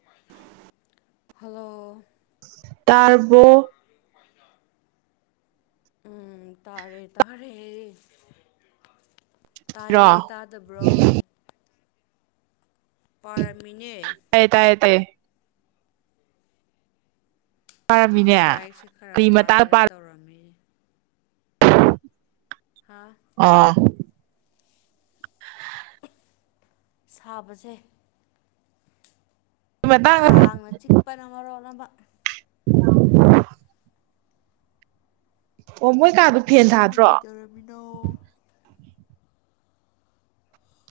ꯑ [inaudible] ꯍꯜꯂꯣ ꯇꯥꯔꯕꯣ [unintelligible] ꯎꯝ ꯇꯥꯔꯦ ꯇꯥꯔꯦ ꯔꯣ ꯇꯥꯏꯌꯦ ꯇꯥꯗꯕ꯭ꯔꯣ ꯄꯥꯔꯝꯃꯤꯅꯦ ꯇꯥꯏꯌ‌ꯦ ꯇꯥꯏꯌ‌ꯦ ꯇꯩꯌ‌ꯦ ꯎꯝ ꯄꯥꯔꯝꯃꯤꯅꯦ ꯂꯥꯏꯔꯤꯛꯁꯦ ꯈꯔ ꯀꯔꯤ ꯃꯇꯥꯡ ꯄꯥꯖꯤꯔ ꯄꯥ ꯇꯧꯔꯝꯃꯤ ꯍꯥꯥ ꯑꯣ ꯁꯥꯕꯁꯦ ꯃꯇꯥꯡ ꯀꯥꯡꯅ ꯆꯤꯛ ꯄꯅ ꯃꯔ‌ꯣꯟ ꯑꯃ [inaudible] ꯑꯣ ꯃꯣꯏ ꯀꯥꯗꯨ ꯅꯪꯗꯤ ꯀꯩꯗꯧꯔꯝꯃꯤꯅꯣ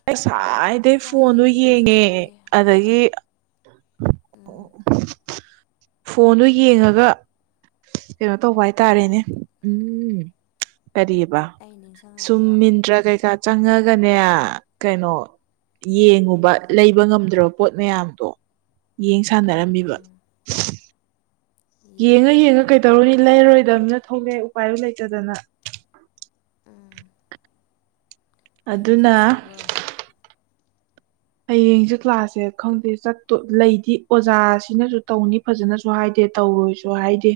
ꯑꯩꯁꯥꯏꯗꯩ ꯊꯥꯏꯌꯦ ꯐꯣꯟꯗꯣ ꯑꯗꯨꯁꯨ ꯌꯦꯡꯉꯦ ꯁꯥꯏꯌꯦ ꯑꯗꯒꯤ ꯎꯝ [unintelligible] ꯐꯣꯟꯗ‌ꯣ ꯌꯦꯡꯉꯒ ꯀꯩꯅꯣ ꯇꯧꯕ ꯍꯥꯏꯇꯥꯔꯦꯅꯦ ꯎꯝ ꯀꯔꯤꯑꯕ ꯑꯩ ꯁꯨꯝ ꯅꯤꯡꯁꯤꯡꯉꯛꯏꯔꯣ ꯃꯤꯟꯇ꯭ꯔ ꯀꯩꯀꯥ ꯆꯪꯉꯒꯅꯦ ꯀꯩꯅꯣ ꯎꯝ ꯌꯦꯡꯉꯨꯕ ꯂꯩꯕ ꯉꯝꯗ꯭ꯔ ꯄꯣꯠ ꯃꯌꯥꯝꯗꯣ ꯌꯦꯡ ꯁꯥꯟꯅꯔꯝꯃꯤꯕ ꯎꯝ ꯌꯦꯡꯉ ꯌꯦꯡꯉ ꯌꯦꯡꯒꯗꯕꯅꯤ ꯀꯩꯗꯧꯔꯨꯅꯤ ꯂꯩꯔꯣꯏꯗꯕꯅ ꯊꯣꯛꯂꯛꯑ‌ꯦ ꯎꯄꯥꯏꯗꯨ ꯂꯩꯇꯗꯅ ꯎꯝ ꯍꯌꯦꯡ ꯑꯗꯨꯅ ꯀ꯭ꯂꯥꯁ ꯂꯩꯕ꯭ꯔꯣ ꯍꯌꯦꯡꯖ‌ꯦ ꯀ꯭ꯂꯥꯁꯁꯦ ꯈꯪꯗꯦ ꯆꯠꯇꯣ ꯂꯩꯗꯤ ꯑꯣꯖꯥꯁꯤꯅꯁꯨ ꯇꯧꯅꯤ ꯐꯖꯅꯁꯨ ꯍꯥꯏꯗꯦ ꯇꯧꯔꯣꯏꯁꯨ ꯍꯥꯏꯗꯦ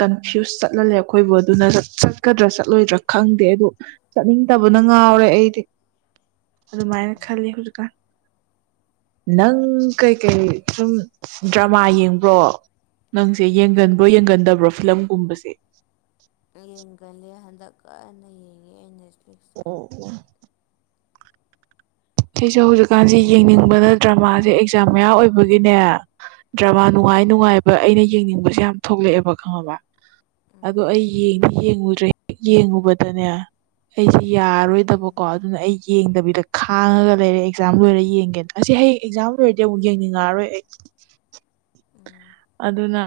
ꯀꯟꯐ꯭ꯌꯨꯁ ꯆꯠꯍꯜꯂꯦ ꯑꯩꯈꯣꯏꯕꯨ ꯑꯗꯨꯅ ꯆꯠꯀꯗ꯭ꯔꯥ ꯆꯠꯂꯣꯏꯗ꯭ꯔꯥ ꯈꯪꯗꯦ ꯑꯗꯨ ꯆꯠꯅꯤꯡꯗꯕꯅ ꯉꯥꯎꯔꯦ ꯑꯩꯗꯤ ꯑꯗꯨꯃꯥꯏꯅ ꯎꯝ ꯈꯜꯂꯤ ꯍꯧꯖꯤꯛꯀꯥꯟ ꯅꯪ ꯀꯩꯀꯩ ꯁꯨꯝ ꯗ꯭ꯔꯃꯥ ꯌꯦꯡꯕ꯭ꯔꯣ ꯅꯪꯁꯦ ꯌꯦꯡꯒꯟꯕ꯭ꯔꯣ ꯌꯦꯡꯒꯟꯗꯕ꯭ꯔꯣ ꯐꯤꯂꯝꯒꯨꯝꯕꯁꯦ ꯌꯦꯡꯒꯜꯂꯦ ꯍꯟꯗꯛ ꯀꯟꯅ ꯌꯦꯡꯉꯦ ꯑꯩꯅ ꯑꯣ ꯑꯣ ꯁꯤꯁꯨ ꯍꯧꯖꯤꯛꯀꯥꯟꯁꯦ ꯌꯦꯡꯅꯤꯡꯕꯅ ꯗ꯭ꯔꯃꯥꯁꯦ ꯑꯦꯛꯖꯥꯝ ꯃꯌꯥ ꯑꯣꯏꯕꯒꯤꯅꯦ ꯗ꯭ꯔꯃꯥ ꯅꯨꯡꯉꯥꯏ ꯎꯝ ꯅꯨꯡꯉꯥꯏꯕ ꯑꯩꯅ ꯌꯦꯡꯅꯤꯡꯕꯁꯦ ꯌꯥꯝ ꯊꯣꯛꯂꯛꯑꯦꯕ ꯈꯪꯉꯕ ꯑꯗꯣ ꯎꯝ ꯑꯩ ꯌ‌ꯦꯡꯗꯤ ꯌꯦꯡꯉꯨꯗ꯭ꯔꯦ ꯌꯦꯡꯉꯨꯕꯗꯅꯦ ꯑꯩꯁꯦ ꯎꯝ ꯌꯥꯔꯣꯏꯗꯕꯀꯣ ꯑꯗꯨꯅ ꯑꯩ ꯌꯦꯡꯗꯕꯤꯗ ꯈꯥꯡ ꯍꯥꯡꯉꯒ ꯂꯩꯔꯦ ꯑꯦꯛꯖꯥꯝ ꯂꯣꯏꯔꯦ ꯌꯦꯡꯒꯦꯅ ꯑꯁꯤ ꯍꯌꯦꯡ ꯑꯦꯛꯖꯥꯝ ꯂꯣꯏꯔꯗꯤ ꯑꯃꯨꯛ ꯌꯦꯡꯅꯤꯡꯉꯛꯑꯔꯣꯏ ꯑꯩ ꯎꯝ ꯑꯗꯨꯅ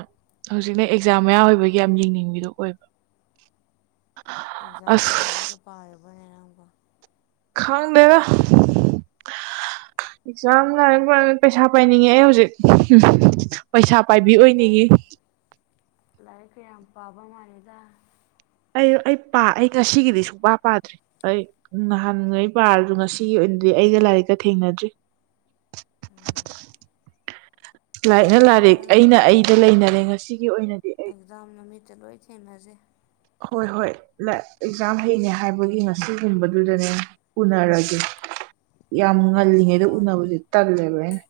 ꯍꯧꯖꯤꯛꯅ ꯑꯦꯛꯖꯥꯝ ꯃꯌꯥ ꯑꯣꯏꯕꯒꯤ ꯌꯥꯝ ꯌꯦꯡꯅꯤꯡꯕꯤꯗꯣ ꯑꯣꯏꯕ ꯑꯦꯛꯖꯥꯝꯒꯤ ꯑꯁ ꯂꯥꯏꯔꯤꯛꯀ ꯄꯥꯔꯕ꯭ꯔꯅꯦ ꯅꯪꯕꯨ ꯈꯪꯗꯦꯗ ꯑꯦꯛꯖꯥꯝ ꯂꯥꯏꯔꯤ ꯄꯩꯁꯥ ꯄꯥꯏꯅꯤꯡꯉꯦ ꯑꯩ ꯍꯧꯖꯤꯛ ꯄꯩꯁꯥ ꯄꯥꯏꯕꯤ ꯑꯣꯏꯅꯤꯡꯏ ꯂꯥꯏꯔꯤꯛ ꯀ ꯌꯥꯝ ꯄꯥꯕ ꯃꯥꯜꯂꯤꯗ ꯑꯩ ꯑꯩ ꯄꯥ ꯑꯩ ꯉꯁꯤꯒꯤꯗꯤ ꯁꯨꯡꯄꯥ ꯄꯥꯗ꯭ꯔꯤ ꯑꯩ ꯅꯍꯥꯟꯉꯩ ꯄꯥꯔꯖꯨ ꯉꯁꯤꯒꯤ ꯑꯣꯏꯅꯗꯤ ꯑꯩꯒ ꯂꯥꯏꯔꯤꯛꯀ ꯊꯦꯡꯅꯗ꯭ꯔꯤ ꯎꯝ ꯂꯥꯏꯛꯅ ꯂꯥꯏꯔꯤꯛ ꯊꯦꯡꯅꯔꯅ ꯑꯩꯅ ꯑꯩꯗ ꯂꯩꯅꯔꯦ ꯉꯁꯤꯒꯤ ꯑꯣꯏꯅꯗꯤ ꯑꯩ ꯑꯦꯖꯥꯝ ꯅꯨꯃꯤꯠꯇ ꯂꯣꯏ ꯊꯦꯡꯅꯁꯦ ꯍꯣꯏ ꯍꯣꯏ ꯂ ꯑꯦꯛꯖꯥꯝ ꯍꯩꯅꯦ ꯍꯥꯏꯕꯒꯤ ꯉꯁꯤꯒꯨꯝꯕꯗꯨꯗꯅꯦ ꯎꯅꯔꯒꯦ ꯌꯥꯝ ꯉꯜꯂꯤꯉꯩꯗ ꯐꯣꯟ ꯎꯅꯕꯁꯦ ꯇꯜꯂꯦꯕ ꯑꯩꯅ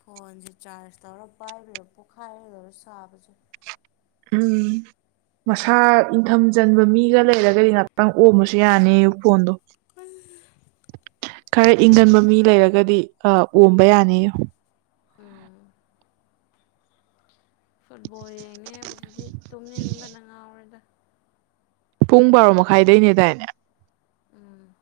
ꯐꯣꯟꯁꯦ ꯆꯥꯔꯖ ꯇꯧꯔ ꯄꯥꯏꯕꯤꯔꯥ ꯄꯣꯛꯈꯥꯏꯔꯗꯧꯔ ꯁꯥꯕꯁꯦ ꯎꯝ ꯃꯁꯥ ꯏꯪꯊꯝ ꯆꯟꯕ ꯃꯤꯒ ꯂꯩꯔꯒꯗꯤ ꯉꯍꯥꯛꯇꯪ ꯑꯣꯝꯕꯁꯨ ꯌꯥꯅꯤ ꯐꯣꯟꯗꯣ ꯑꯥ ꯈꯔ ꯏꯪꯒꯟꯕ ꯃꯤ ꯂꯩꯔꯒꯗꯤ ꯑ ꯑꯣꯝꯕ ꯌꯥꯅꯤꯌꯣ ꯎꯝ ꯐꯨꯠꯕꯣꯜ ꯌꯦꯡꯅꯤ ꯍꯥꯏꯕꯁꯤꯗꯤ ꯇꯨꯝꯅꯤꯡꯕꯅ ꯉꯥꯎꯔꯦꯗ ꯄꯨꯡ ꯕꯥꯔꯣ ꯃꯈꯥꯏꯗꯩꯅꯦꯗꯥꯏꯅꯦ ꯎꯝ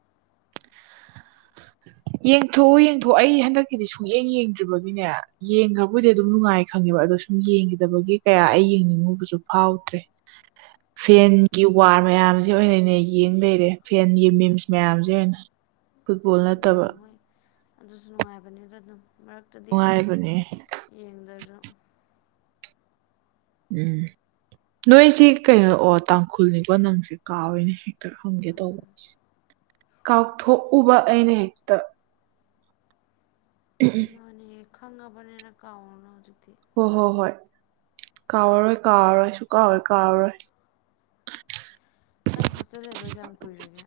ꯌꯦꯡꯊꯣꯛꯎ ꯌꯦꯡꯊꯣꯛꯑꯣ ꯑꯩ ꯍꯟꯗꯛꯀꯤꯗꯤ ꯁꯨꯌꯦꯡ ꯌꯦꯡꯗ꯭ꯔꯤꯕꯒꯤꯅꯦ ꯌꯦꯡꯈ꯭ꯔꯕꯨꯗꯤ ꯑꯗꯨꯝ ꯅꯨꯡꯉꯥꯏ ꯈꯪꯉꯦꯕ ꯑꯗꯣ ꯁꯨꯝ ꯌꯦꯡꯈꯤꯗꯕꯒꯤ ꯑꯩ ꯌꯦꯡꯅꯤꯡꯉꯨꯕꯁꯨ ꯐꯥꯎꯗ꯭ꯔꯦ [inaudible] ꯐꯦꯟꯒꯤ ꯋꯥꯔ ꯃꯌꯥꯝꯁꯦ ꯑꯣꯏꯅꯅꯦ ꯌꯦꯡ ꯂꯩꯔꯦ ꯐꯦꯟꯒꯤ ꯃꯤꯝꯁ ꯃꯌꯥꯝꯁꯦ ꯐꯨꯠꯕꯣꯜ ꯅꯠꯇꯕ ꯌꯦꯡꯉꯣꯏ ꯑꯗꯨꯁꯨ ꯅꯨꯡꯉꯥꯏꯕꯅꯤꯗ ꯑꯗꯨꯝ ꯃꯔꯛ ꯅꯨꯡꯉꯥꯏꯕꯅꯦ ꯌꯦꯡꯗꯖꯨ ꯎꯝ ꯅꯣꯏꯁꯤ ꯀꯩꯅꯣꯑꯣ ꯇꯥꯡꯈꯨꯜꯅꯤꯀꯣ ꯅꯪꯁꯦ ꯀꯥꯎꯔꯦꯅꯦ ꯍꯦꯛꯇ ꯍꯪꯒꯦ ꯇꯧꯕ ꯎꯝ ꯀꯥꯎꯊꯣꯛꯎꯕ ꯑꯩꯅ ꯍꯦꯛꯇ ꯎꯝ ꯍꯝ ꯑꯦ ꯈꯪꯉꯕꯅꯤꯅ ꯀꯥꯎꯔꯣꯅꯨ ꯍꯧꯖꯤꯛꯇꯤ ꯍꯣꯏ ꯍꯣꯏ ꯍꯣꯏ ꯀꯥꯎꯔꯔꯣꯏ ꯀꯥꯎꯔꯔꯣꯏ ꯁꯨꯀꯥꯎ ꯍꯦꯛ ꯀꯥꯎꯔꯔꯣꯏ ꯅꯪ ꯍꯣꯁꯇꯦꯜ ꯂꯩꯕ ꯀꯌꯥꯝ ꯀꯨꯏꯔꯒꯦ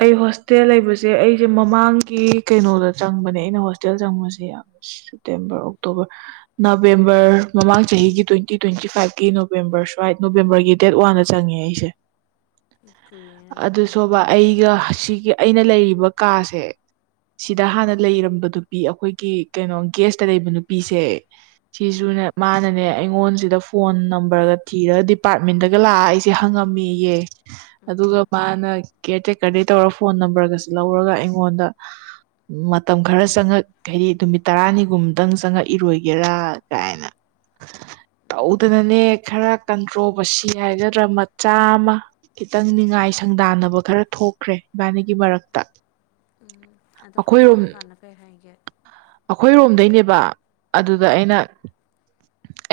ꯑꯩ ꯍꯣꯁꯇꯦꯜ ꯂꯩꯕꯖꯦ ꯑꯩꯖꯦ ꯃꯃꯥꯡꯒꯤ ꯀꯩꯅꯣꯗ ꯆꯪꯕꯅꯦ ꯑꯩꯅ ꯍꯣꯁꯇꯦꯜ ꯆꯪꯕꯁꯦ ꯌꯥꯝ ꯁꯦꯞꯇꯦꯝꯕꯔ ꯑꯣꯛꯇꯣꯕꯔ ꯅꯕꯦꯝꯕꯔ ꯃꯃꯥꯡ ꯆꯍꯤꯒꯤ ꯇ꯭ꯋꯦꯟꯇꯤ ꯇ꯭ꯋꯦꯟꯇꯤ ꯐꯥꯏꯚꯀꯤ ꯅꯣꯕꯦꯝꯕꯔ ꯁ꯭ꯋꯥꯏ ꯅꯣꯕꯦꯝꯕꯔꯒꯤ ꯗꯦꯠ ꯋꯥꯟꯗ ꯆꯪꯉꯦ ꯑꯩꯁꯦ [inaudible] ꯀꯨꯏꯔꯦꯅ ꯑꯗꯨ ꯑꯗꯨꯗꯤ ꯁꯨꯕ ꯑꯩꯒ ꯁꯤꯒꯤ ꯑꯩꯅ ꯂꯩꯔꯤꯕ ꯀꯥꯁꯦ ꯁꯤꯗ ꯎꯝ ꯍꯥꯟꯅ ꯂꯩꯔꯝꯕ ꯅꯨꯄꯤ ꯑꯩꯈꯣꯏꯒꯤ ꯀꯩꯅꯣ ꯒꯦꯁꯇ ꯂꯩꯕ ꯅꯨꯄꯤꯁꯦ ꯎꯝ ꯁꯤꯁꯨꯅꯦ ꯃꯥꯅꯅꯦ ꯑꯩꯉꯣꯟꯁꯤꯗ ꯐꯣꯟ ꯅꯝꯕꯔꯒ ꯊꯤꯔꯒ ꯗꯤꯄꯥꯔꯠꯃꯦꯟꯗꯒ ꯂꯥꯛꯑ ꯑꯩꯁ ꯇꯦ ꯍꯪꯉꯝꯃꯦꯌꯦ ꯑꯗꯨꯒ ꯎꯝ ꯃꯥꯅ ꯀꯦꯇ꯭ꯔꯦꯛ ꯀ ꯇꯧꯔ ꯐꯣꯟ ꯅꯝꯕꯔꯒꯁꯤ ꯂꯧꯔꯒ ꯑꯩꯉꯣꯟꯗ ꯃꯇꯝ ꯈꯔ ꯆꯪꯉꯛ ꯍꯥꯏꯗꯤ ꯅꯨꯃꯤꯠ ꯇꯔꯥꯅꯤꯒꯨꯝꯗꯪ ꯆꯪꯉꯛꯏꯔꯣꯏꯒꯦꯔꯥ ꯀꯥꯏꯅ ꯎꯝ ꯇꯧꯗꯅꯅꯦ ꯈꯔ ꯀꯟꯇ꯭ꯔꯣ ꯕꯁꯤ ꯍꯥꯏꯒꯗ꯭ꯔꯥ ꯃꯆꯥ ꯑꯃ ꯈꯤꯇꯪ ꯅꯤꯉꯥꯏ ꯁꯪꯗꯥꯟꯅꯕ ꯈꯔ ꯊꯣꯛꯈ꯭ꯔꯦ ꯏꯕꯥꯅꯤꯒꯤ ꯃꯔꯛꯇ ꯎꯝ ꯑꯗꯨꯒ ꯑꯩꯈꯣꯏꯔꯣꯝ ꯆꯪꯉꯀꯥꯟꯗ ꯀꯩ ꯍꯥꯏꯒꯦ ꯑꯩꯈꯣꯏꯔꯣꯝꯗꯩꯅꯦꯕ ꯑꯗꯨꯗ ꯎꯝ ꯑꯩꯅ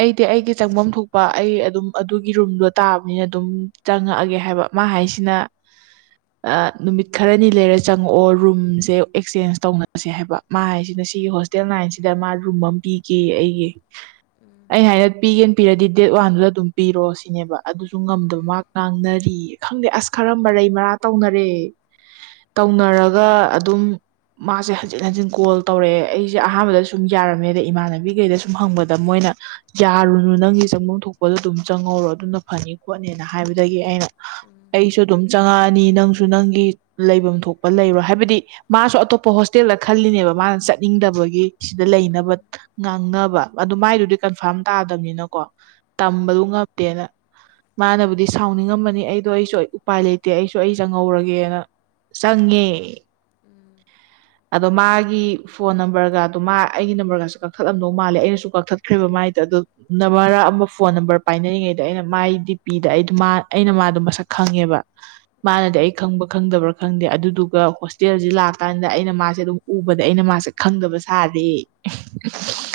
ꯑꯩꯗꯤ ꯑꯩꯒꯤ ꯆꯪꯐꯝ ꯊꯣꯛꯄ ꯑꯩ ꯑꯗꯨꯝ ꯑꯗꯨꯒꯤ ꯔꯨꯝꯗꯣ ꯇꯥꯕꯅꯤꯅ ꯑꯗꯨꯝ ꯆꯪꯉꯛꯑꯒꯦ ꯍꯥꯏꯕ ꯃꯥ ꯍꯥꯏꯁꯤꯅ ꯅꯨꯃꯤꯠ ꯈꯔꯅꯤ ꯂꯩꯔ ꯆꯪꯉꯛꯑꯣ ꯔꯨꯝꯁꯦ ꯑꯦꯛꯆꯦꯟꯁ ꯇꯧꯅꯁꯦ ꯍꯥꯏꯕ ꯃꯥ ꯍꯥꯏꯁꯤꯅ ꯁꯤꯒꯤ ꯍꯣꯁꯇꯦꯜ ꯅꯥꯏꯟꯁꯤꯗ ꯃꯥ ꯔꯨꯝ ꯑꯃ ꯄꯤꯒꯦꯌꯦ ꯑꯩꯒꯤ ꯎꯝ ꯑꯩꯅ ꯍꯥꯏꯅ ꯄꯤꯒꯦꯅ ꯄꯤꯔꯗꯤ ꯗꯦꯠ ꯋꯥꯟꯗꯨꯗ ꯑꯗꯨꯝ ꯄꯤꯔꯣꯑꯣ ꯁꯤꯅꯦꯕ ꯑꯗꯨꯁꯨ ꯉꯝꯗꯕ ꯎꯝ ꯃꯥ ꯉꯥꯡꯅꯔꯤꯌꯦ ꯈꯪꯗꯦ ꯑꯁ ꯈꯔ ꯃꯔꯩ ꯃꯔꯥ ꯇꯧꯅꯔꯦ ꯎꯝ ꯇꯧꯅꯔꯒ ꯑꯗꯨꯝ ꯃꯥꯁꯦ ꯍꯟꯖꯤꯟ ꯍꯟꯖꯤꯟ ꯀꯣꯜ ꯇꯧꯔꯛꯑꯦ ꯑꯩꯁꯦ ꯑꯍꯥꯟꯕꯗ ꯁꯨꯝ ꯌꯥꯔꯝꯃꯦꯗ ꯏꯃꯥꯟꯅꯕꯤꯒꯩꯗ ꯁꯨꯝ ꯍꯪꯕꯗ ꯗ ꯃꯣꯏꯅ ꯌꯥꯔꯨꯅꯨ ꯅꯪꯒꯤ ꯆꯪꯐꯝ ꯊꯣꯛꯄꯗꯣ ꯑꯗꯨꯝ ꯆꯪꯍꯧꯔꯣ ꯑꯗꯨꯅ ꯐꯅꯤ ꯈꯣꯠꯅꯤꯅ ꯍꯥꯏꯕꯗꯒꯤ ꯑꯩꯅ ꯎꯝ ꯑꯩꯁꯨ ꯑꯗꯨꯝ ꯆꯪꯉꯛꯑꯅꯤ ꯅꯪꯁꯨ ꯅꯪꯒꯤ ꯂꯩꯐꯝ ꯊꯣꯛꯄ ꯂꯩꯔꯣ ꯍꯥꯏꯕꯗꯤ ꯃꯥꯁꯨ ꯑꯇꯣꯞꯄ ꯍꯣꯁꯇꯦꯜꯗ ꯈꯜꯂꯤꯅꯦꯕ ꯃꯥꯅ ꯆꯠꯅꯤꯡꯗꯕꯒꯤ ꯁꯤꯗ ꯎꯝ ꯎꯝ ꯎꯝ ꯎꯝ ꯂꯩꯅꯕ ꯉꯥꯡꯅꯕ ꯑꯗꯨ ꯃꯥꯏꯗꯨꯗꯤ ꯀꯟꯐꯥꯔꯝ ꯇꯥꯗꯕꯅꯤꯅꯀꯣ ꯇꯝꯕꯗꯨ ꯉꯝꯗꯦꯅ ꯃꯥꯅꯕꯨꯗꯤ ꯁꯥꯎꯅꯤꯡꯉꯝꯃꯅꯤ ꯑꯩꯗꯣ ꯑꯩꯁꯨ ꯎꯄꯥꯏ ꯂꯩꯇꯦ ꯑꯩꯁꯨ ꯑꯩ ꯆꯪꯍꯧꯔꯒꯦꯅ ꯆꯪꯉꯦ ꯑꯗꯣ ꯃꯥꯒꯤ ꯐꯣꯟ ꯅꯝꯕꯔꯒ ꯑꯗꯣ ꯃꯥ ꯑꯩꯒꯤ ꯅꯝꯕꯔꯒꯁꯨ ꯀꯛꯊꯠꯂꯝꯗꯧ ꯃꯥꯜꯂꯦ ꯑꯩꯅꯁꯨ ꯀꯛꯊꯠꯈ꯭ꯔꯦꯕ ꯃꯥꯏꯗ ꯑꯗꯨ ꯅ ꯃꯔ ꯑꯃ ꯐꯣꯟ ꯅꯝꯕꯔ ꯄꯥꯏꯅꯔꯤꯉꯩꯗ ꯑꯩꯅ ꯃꯥꯒꯤ ꯗꯤ ꯄꯤꯗ ꯑꯩ ꯑꯩꯅ ꯃꯥꯗꯣ ꯃꯁꯛ ꯈꯪꯉꯦꯕ ꯎꯝ ꯃꯥꯅꯗꯤ ꯑꯩ ꯈꯪꯕ ꯈꯪꯗꯕ꯭ꯔꯥ ꯈꯪꯗꯦ ꯑꯗꯨꯗꯨꯒ ꯍꯣꯁꯇꯦꯜꯁꯤ ꯂꯥꯛ ꯀꯥꯟꯗ ꯑꯩꯅ ꯃꯥꯁꯦ ꯑꯗꯨꯝ ꯎꯕꯗ ꯑꯩꯅ ꯃꯥꯁꯦ ꯈꯪꯗꯕ ꯁꯥꯔꯦ ꯎꯝ ꯎꯝ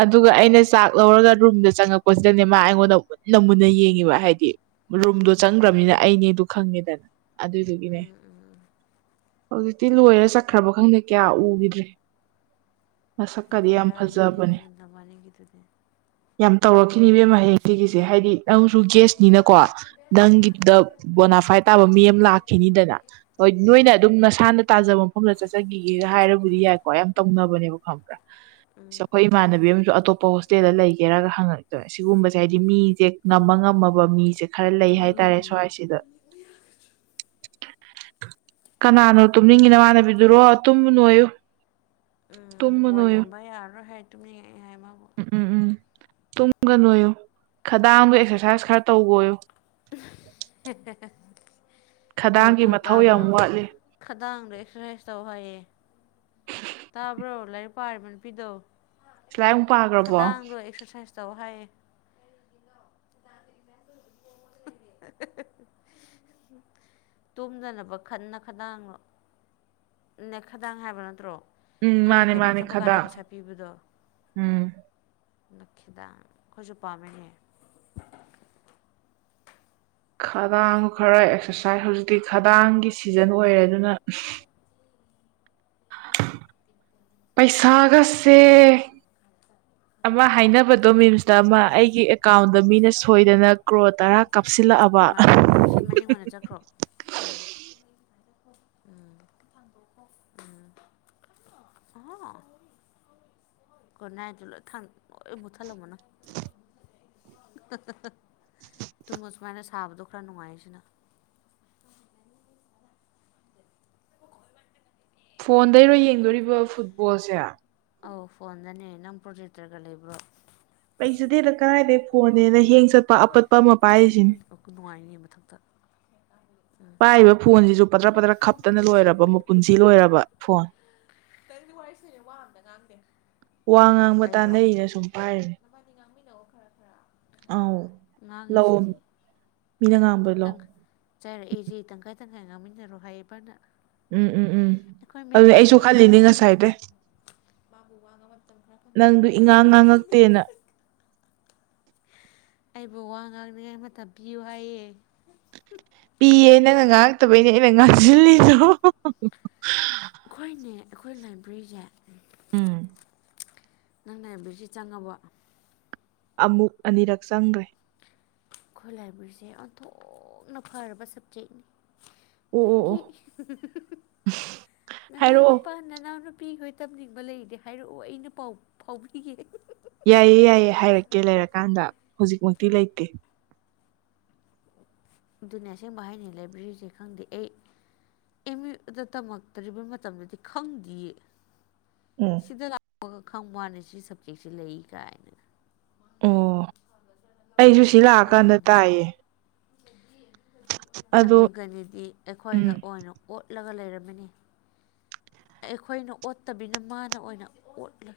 ꯑꯗꯨꯒ ꯑꯩꯅ ꯆꯥꯛ ꯂꯧꯔꯒ ꯔꯨꯝꯗ ꯆꯪꯉꯛꯄꯁꯤꯗꯅꯦ ꯃꯥ ꯑꯩꯉꯣꯟꯗ ꯃꯟꯅ ꯃꯨꯟꯅ ꯌꯦꯡꯉꯤꯕ ꯍꯥꯏꯗꯤ ꯔꯨꯝꯗꯣ ꯆꯪꯈ꯭ꯔꯕꯅꯤꯅ ꯑꯩꯅꯦꯗ ꯈꯪꯉꯦꯗꯅ ꯑꯗꯨꯗꯨꯒꯤꯅꯦ ꯎꯝ ꯍꯧꯖꯤꯛꯇꯤ ꯂꯣꯏꯔ ꯆꯠꯈ꯭ꯔꯕ ꯈꯪꯗꯦ ꯀꯌꯥ ꯎꯈꯤꯗ꯭ꯔꯦ ꯃꯁꯛꯀꯗꯤ ꯌꯥꯝ ꯕꯦꯔꯥꯅꯤꯅꯦ ꯐꯖꯕꯅꯦ ꯅꯪ ꯅꯕꯥꯅꯤꯒꯤꯗꯨꯗꯤ ꯌꯥꯝ ꯇꯧꯔꯛꯈꯤꯅꯤ ꯏꯕꯦꯝꯃ ꯍꯌꯦꯡ ꯁꯤꯒꯤꯁꯦ ꯍꯥꯏꯗꯤ ꯅꯪꯁꯨ ꯒꯦꯁꯅꯤꯅꯀꯣ ꯅꯪꯒꯤꯗ ꯕꯣꯅꯥꯐꯥꯏ ꯇꯥꯕ ꯃꯤ ꯑꯃ ꯂꯥꯛꯈꯤꯅꯤꯗꯅ ꯍꯣꯏ ꯅꯣꯏꯅ ꯑꯗꯨꯝ ꯎꯝ ꯅꯁꯥꯅ ꯇꯥꯖꯕ ꯃꯐꯝꯗ ꯆꯠꯆꯈꯤꯒꯦ ꯍꯥꯏꯔꯕꯨꯗꯤ ꯌꯥꯏꯀꯣ ꯌꯥꯝ ꯇꯧꯅꯕꯅꯦꯕ ꯈꯪꯕ꯭ꯔꯥ ꯎꯝ ꯑꯁ ꯑꯩꯈꯣꯏ ꯏꯃꯥꯟꯅꯕꯤ ꯑꯃꯁꯨ ꯑꯇꯣꯞꯄ ꯍꯣꯁꯇꯦꯜꯗ ꯂꯩꯒꯦꯔꯒ ꯍꯪꯉꯛꯇꯣꯏꯦ ꯁꯤꯒꯨꯝꯕꯁꯦ ꯍꯥꯏꯗꯤ ꯃꯤꯁꯦ ꯅꯝꯃ ꯉꯝꯃꯕ ꯃꯤꯁꯦ ꯈꯔ ꯂꯩ ꯍꯥꯏꯇꯥꯔꯦ ꯁ꯭ꯋꯥꯏꯁꯤꯗ ꯀꯅꯥꯅꯣ ꯇꯨꯝꯅꯤꯡꯉꯤꯅꯃꯥꯟꯅꯕꯤꯗꯨꯔꯣ ꯇꯨꯝꯃꯨꯅꯨ ꯌꯨ ꯄꯣꯜ ꯌꯦꯡꯕ ꯌꯥꯔꯔꯣꯏ ꯍꯥꯏ ꯑꯗꯨꯝ ꯌꯦꯡꯉꯦ ꯍꯥꯏꯕ ꯎꯝ ꯎꯝ ꯇꯨꯝꯒꯅꯣꯏꯌꯨ ꯈꯗꯥꯡꯗ ꯑꯦꯛꯁꯔꯁꯥꯏꯁ ꯈꯔ ꯇꯧꯒꯣꯌꯨ ꯇꯨ ꯈꯗꯥꯡꯒꯤ ꯇꯨ ꯃꯊꯧ ꯇꯥꯕ꯭ꯔꯣ ꯌꯥꯝ ꯋꯥꯠꯂꯤ ꯈꯗꯥꯡꯗꯣ ꯑꯦꯛꯁꯔꯁꯥꯏꯁ ꯇꯧ ꯍꯥꯏꯌꯦ ꯇꯥꯕ꯭ꯔꯣ ꯂꯥꯏꯔꯤꯛ ꯄꯥꯔꯤꯕ ꯅꯨꯄꯤꯗꯣ ꯁꯤꯂꯥꯏ ꯑꯃꯨꯛ ꯄꯥꯈ꯭ꯔꯕꯣ ꯈꯗꯥꯡꯗꯣ ꯑꯦꯛꯁꯔꯁꯥꯏꯁ ꯆꯥꯎꯍꯥꯏ ꯇꯨꯝꯗꯅꯕ ꯈꯠꯅ ꯈꯅꯥꯡꯂꯣ ꯅꯈꯗꯥꯡ ꯍꯥꯏꯕ ꯅꯠꯇ꯭ꯔꯣ ꯎꯝ ꯅꯣꯏꯅ ꯃꯥꯅꯦ ꯀꯩꯅꯣ ꯃꯥꯅꯦ ꯆꯠꯄ ꯀꯥꯟꯗ ꯄꯩꯁꯥ ꯈꯗꯥꯡ ꯄꯤꯕꯗꯣ ꯎꯝ ꯅꯈꯤꯗꯥꯡ ꯈꯣꯏꯁꯨ ꯄꯥꯝꯃꯦꯅꯦ ꯈꯗꯥꯡ ꯈꯔ ꯑꯦꯛꯁꯔꯁꯥꯏꯁ ꯍꯧꯖꯤꯛꯇꯤ ꯈꯗꯥꯡꯒꯤ ꯁꯤꯖꯟ ꯑꯣꯏꯔꯦ ꯑꯗꯨꯅ ꯄꯩꯁꯥꯒꯁꯦ ꯑꯃ ꯍꯥꯏꯅꯕꯗꯣ ꯃꯤꯟꯁꯇ ꯑꯃ ꯑꯩꯒꯤ ꯑꯦꯀꯥꯎꯟꯗ ꯃꯤꯅ ꯁꯣꯏꯗꯅ ꯀ꯭ꯔꯣꯔ ꯇꯔꯥ ꯀꯥꯞꯁꯤꯜꯂꯛꯑꯕ ꯁꯤ ꯃꯌꯤꯡ ꯑꯣꯏꯅ ꯆꯠꯈ꯭ꯔꯣ ꯎꯝ ꯎꯝ [unintelligible] ꯎꯝ ꯍ ꯒꯨꯠ ꯅꯥꯏꯠꯇꯨ ꯂꯣꯏ ꯃꯨꯊꯠꯂꯝꯒꯅꯨ ꯇꯨꯝꯃꯨ ꯁꯨꯃꯥꯏꯅ ꯁꯥꯕꯗꯣ ꯈꯔꯥ ꯅꯨꯡꯉꯥꯏꯌꯦꯁꯤꯅ ꯐꯣꯟꯗꯩꯩꯔꯣ ꯌꯦꯡꯗꯧꯔꯤꯕ ꯐꯨꯠꯕꯣꯜꯁꯦ ꯑꯧ ꯐꯣꯟꯗꯅꯦ ꯅꯪ ꯄ꯭ꯔꯣꯖꯦꯛꯇꯔꯒ ꯂꯩꯕ꯭ꯔꯣ ꯂꯩꯖꯗꯦꯗ ꯀꯔꯥꯏꯗꯒꯤ ꯐꯣꯟꯅꯦꯅ ꯍꯦꯡ ꯆꯠꯄ ꯑꯄꯠ ꯑꯥꯄꯨꯟꯁꯤꯝ ꯅꯨꯡꯉꯥꯏꯅꯤ ꯃꯊꯛꯇ ꯎꯝ ꯄꯥꯏꯔꯤꯕ ꯐꯣꯟꯖꯤꯖꯨ ꯄꯗ꯭ꯔꯥ ꯄꯗ꯭ꯔꯥ ꯈꯞꯇꯅ ꯂꯣꯏꯔꯕ ꯃꯄꯨꯟꯁꯤ ꯂꯣꯏꯔꯕ ꯐꯣꯟ ꯑꯩꯈꯣꯏꯅꯤ ꯋꯥꯔꯤ ꯁꯅꯩ ꯋꯥ ꯑꯝꯇ ꯉꯥꯡꯗꯦ ꯋꯥ ꯉꯥꯡ ꯑꯩꯔꯣ ꯎꯝ ꯅꯥꯕꯟꯅꯤ ꯉꯥꯡꯃꯤꯟꯅꯧꯑꯣ ꯈꯔꯥ ꯈꯔꯥ ꯑꯧ ꯉꯥꯡꯉꯤꯁꯤꯗꯤ ꯂꯧ ꯃꯤꯅ ꯉꯥꯡꯕ ꯂꯧ ꯇꯪ ꯆꯥꯏꯔꯛꯏꯖꯦ ꯇꯪꯈꯥꯏ ꯇꯪꯈꯥꯏ ꯉꯥꯡꯃꯤꯟꯅꯔꯣ ꯍꯥꯏꯌꯦꯕ ꯅ ꯎꯝ ꯎꯝ ꯎꯝ ꯑꯩꯈꯣꯏ ꯑꯗꯨꯅꯦ ꯑꯩꯁꯨ ꯃꯦꯗꯥꯝꯅ ꯈꯜꯂꯤꯅꯦ ꯆꯩꯔꯛꯑꯦ ꯉꯁꯥꯏꯗꯩ ꯕꯨ [unintelligible] ꯋꯥꯉ ꯃꯇꯝ ꯃꯇꯝ ꯈꯔꯥ ꯐꯪꯍꯜꯂꯨ ꯅꯪꯗꯨ ꯏꯉꯥꯡ ꯉꯥꯡꯉꯛꯇꯦꯅ ꯑꯩꯕꯨ ꯋꯥ ꯉꯥꯡꯅꯤꯉꯥꯏ ꯃꯥꯇꯝ ꯄꯤꯌꯨ ꯍꯥꯏꯌꯦ ꯄꯤꯌꯦ ꯅꯪꯅ ꯉꯥꯡꯉꯛꯇꯕꯩꯅꯦ ꯑꯩꯅ ꯎꯝ ꯉꯥꯡꯖꯤꯜꯂꯤꯗꯣ ꯑꯩꯈꯣꯏꯅꯦ ꯑꯩꯈꯣꯏ ꯂꯥꯏꯕ꯭ꯔꯤꯖꯦ ꯎꯝ ꯅꯪ ꯂꯥꯏꯕꯔ꯭ꯔꯤꯖꯦ ꯆꯪꯡꯉꯕꯣ ꯑꯃꯨꯛ ꯑꯅꯤꯔꯛ ꯆꯡꯒ꯭ꯔꯦ ꯑꯩꯈꯣꯏ ꯂꯥꯏꯕ꯭ꯔꯦꯔꯤꯁꯦ ꯑꯣꯟꯊꯣꯛꯅ ꯐꯔꯕ ꯑꯣ ꯁꯕꯖꯦꯛꯅꯤ ꯑꯣ ꯑꯣ ꯅꯪꯒꯤ ꯍꯥꯏꯔꯛꯑꯣ ꯅꯅꯥꯎꯅꯨꯄꯥ ꯅꯅꯥꯎ ꯅꯨꯄꯤꯈꯣꯏ ꯇꯝꯅꯤꯡꯕ ꯂꯩꯔꯗꯤ ꯍꯥꯏꯔꯛꯑꯣ ꯑꯩꯅ ꯄꯥꯎ ꯐꯥꯎꯕꯤꯒꯦ ꯌꯥꯏꯌꯦ ꯌꯥꯏꯌꯦ ꯍꯥꯏꯔꯛꯀꯦ ꯂꯩꯔꯀꯥꯟꯗ ꯍꯧꯖꯤꯛꯃꯛꯇꯤ ꯂꯩꯇꯦ ꯑꯗꯨꯅꯤ ꯑꯁꯦꯡꯕ ꯍꯥꯏꯅ ꯂꯥꯏꯕ꯭ꯔꯦꯔꯤꯁꯦ ꯈꯪꯗꯦ ꯑꯩ ꯑꯦꯝ ꯌꯨꯗ ꯇꯝꯃꯛꯇ꯭ꯔꯤꯕ ꯃꯇꯝꯗꯗꯤ ꯈꯪꯗꯤꯌꯦ ꯎꯝ ꯁꯤꯗ ꯂꯥꯛꯄꯒ ꯈꯪꯕꯩ ꯋꯥꯅꯤ ꯁꯤ ꯁꯞꯖꯦꯛꯁꯦ ꯂꯩꯌꯦ ꯀꯥꯏꯅ ꯑꯣ ꯑꯩꯁꯨ ꯁꯤ ꯂꯥꯛꯑꯀꯥꯟꯗ ꯑꯗꯨꯅꯤ ꯇꯥꯏꯌꯦ ꯑꯗꯣ ꯑꯗꯨꯒꯅꯤꯗꯤ ꯎꯝ ꯑꯩꯈꯣꯏꯗ ꯑꯣꯏꯅ ꯑꯣꯠꯂꯒ ꯂꯩꯔꯝꯃꯦꯅꯦ ꯑꯩꯈꯣꯏꯅ ꯑꯣꯠꯇꯕꯤꯅ ꯃꯥꯅ ꯑꯣꯏꯅ ꯑꯣꯠꯂꯦ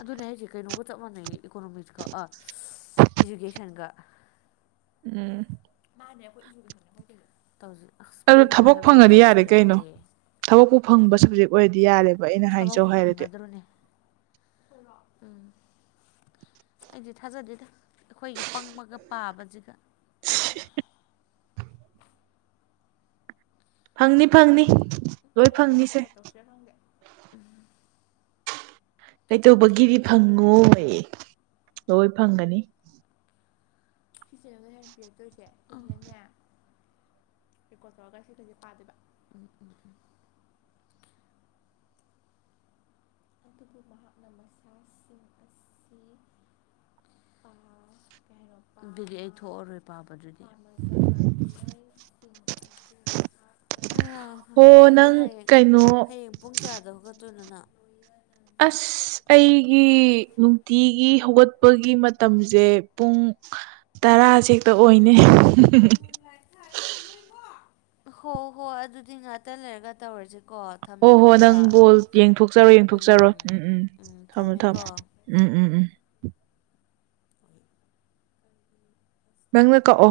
ꯑꯗꯨꯅꯦ ꯍꯥꯏꯖꯦ ꯀꯩꯅꯣꯒ ꯆꯞ ꯃꯥꯟꯅꯩꯌꯦ ꯏꯀꯣꯅꯣꯃꯤꯛꯁꯀ ꯑꯥ ꯏꯖꯨꯀꯦꯁꯟꯒ ꯎꯝ ꯃꯅꯦ ꯑꯩꯈꯣꯏ ꯏꯖꯨꯀꯦꯁꯟꯅꯦ ꯑꯩꯈꯣꯏ ꯇꯧꯔꯤꯁꯦ ꯑꯁ ꯑꯗꯨ ꯄꯦꯟꯗꯣ ꯊꯕꯛ ꯍꯥꯏꯕꯔꯥ ꯐꯪꯉꯗꯤ ꯃꯦꯠꯁꯁꯨ ꯌꯥꯔꯦ ꯀꯩꯅꯣ ꯌꯥꯎꯏ ꯊꯕꯛꯄꯨ ꯐꯪꯕ ꯁꯕꯖꯦꯛ ꯑꯣꯏꯔꯗꯤ ꯌꯥꯔꯦꯕ ꯑꯩꯅ ꯍꯥꯏꯖꯧ ꯊꯕꯛꯄꯨ ꯍꯥꯏꯔꯗꯤ ꯐꯪꯒꯗ꯭ꯔꯣꯅꯦ ꯎꯝ ꯑꯩꯗꯤ ꯊꯥꯖꯗꯦꯗ ꯑꯩꯈꯣꯏꯒꯤ ꯄꯪꯕꯒ ꯄꯥꯕꯖꯤꯗ [unintelligible] ꯐꯪꯅꯤ ꯐꯪꯅꯤ ꯂꯣꯏ ꯐꯪꯅꯤꯁꯦ ꯈꯪꯗꯦ [unintelligible] ꯀꯩꯇꯧꯕꯒꯤꯗꯤ ꯐꯪꯉꯣꯏ ꯂꯣꯏ ꯐꯪꯒꯅꯤ ꯐꯤꯆꯦꯟ [unintelligible] ꯑꯃꯗ ꯍꯦꯛ ꯄꯤꯔꯛꯇꯨꯏꯁꯦ ꯁꯤꯁꯤꯅꯅꯦ ꯔꯦꯀꯣꯔꯗ ꯇꯧꯔꯒ ꯁꯤꯈꯩꯁꯦ ꯄꯥꯗꯨꯏꯕ ꯎꯝ ꯎꯝ ꯎꯝ ꯑꯗꯨꯕꯨ ꯃꯍꯥꯛꯅ ꯃꯁꯥꯁꯤꯡ ꯑꯁꯤ ꯑꯥ ꯀꯩ ꯍꯥꯏꯅꯣ ꯄꯥ ꯕꯤꯔꯤ ꯑꯩ ꯊꯣꯛꯑꯔꯣꯏ ꯄꯥꯕ ꯑꯗꯨ ꯑꯃꯥꯖꯕ ꯃꯤꯑꯣꯏꯁꯤꯡ ꯑꯗꯨ ꯃꯍꯥꯛꯀ ꯍꯣ ꯅꯪꯗꯤ ꯅꯪ ꯍꯌꯦꯡ ꯀꯩꯅꯣ ꯍꯌꯦꯡ ꯄꯨꯡ ꯀꯌꯥꯗꯧꯒꯠꯇꯣꯏꯅꯣ ꯅꯪ꯫ ꯑꯁ ꯑꯩꯒꯤ ꯅꯨꯡꯇꯤꯒꯤ ꯍꯧꯒꯠꯄꯒꯤ ꯃꯇꯝꯁꯦ ꯄꯨꯡ ꯇꯔꯥꯁ ꯍꯦꯛꯇ ꯑꯣꯏꯅꯦ ꯍꯣ ꯍꯣ ꯑꯗꯨꯗꯤ ꯉꯥꯛꯇ ꯂꯩꯔꯒ ꯇꯧꯔꯖꯦ꯫ ꯍꯣꯏ ꯍꯣꯏ ꯅꯪ ꯕꯣꯜ ꯌꯦꯡꯊꯣꯛꯆꯔꯣꯏ ꯌꯦꯡꯊꯣꯛꯆꯔꯣꯏ ꯎꯝ ꯎꯝ ꯊꯝꯃꯣ ꯊꯝꯃꯣ꯫ ꯎꯝ ꯎꯝ ꯎꯝ [unintelligible] ꯅꯪꯅ ꯀꯛꯑꯣ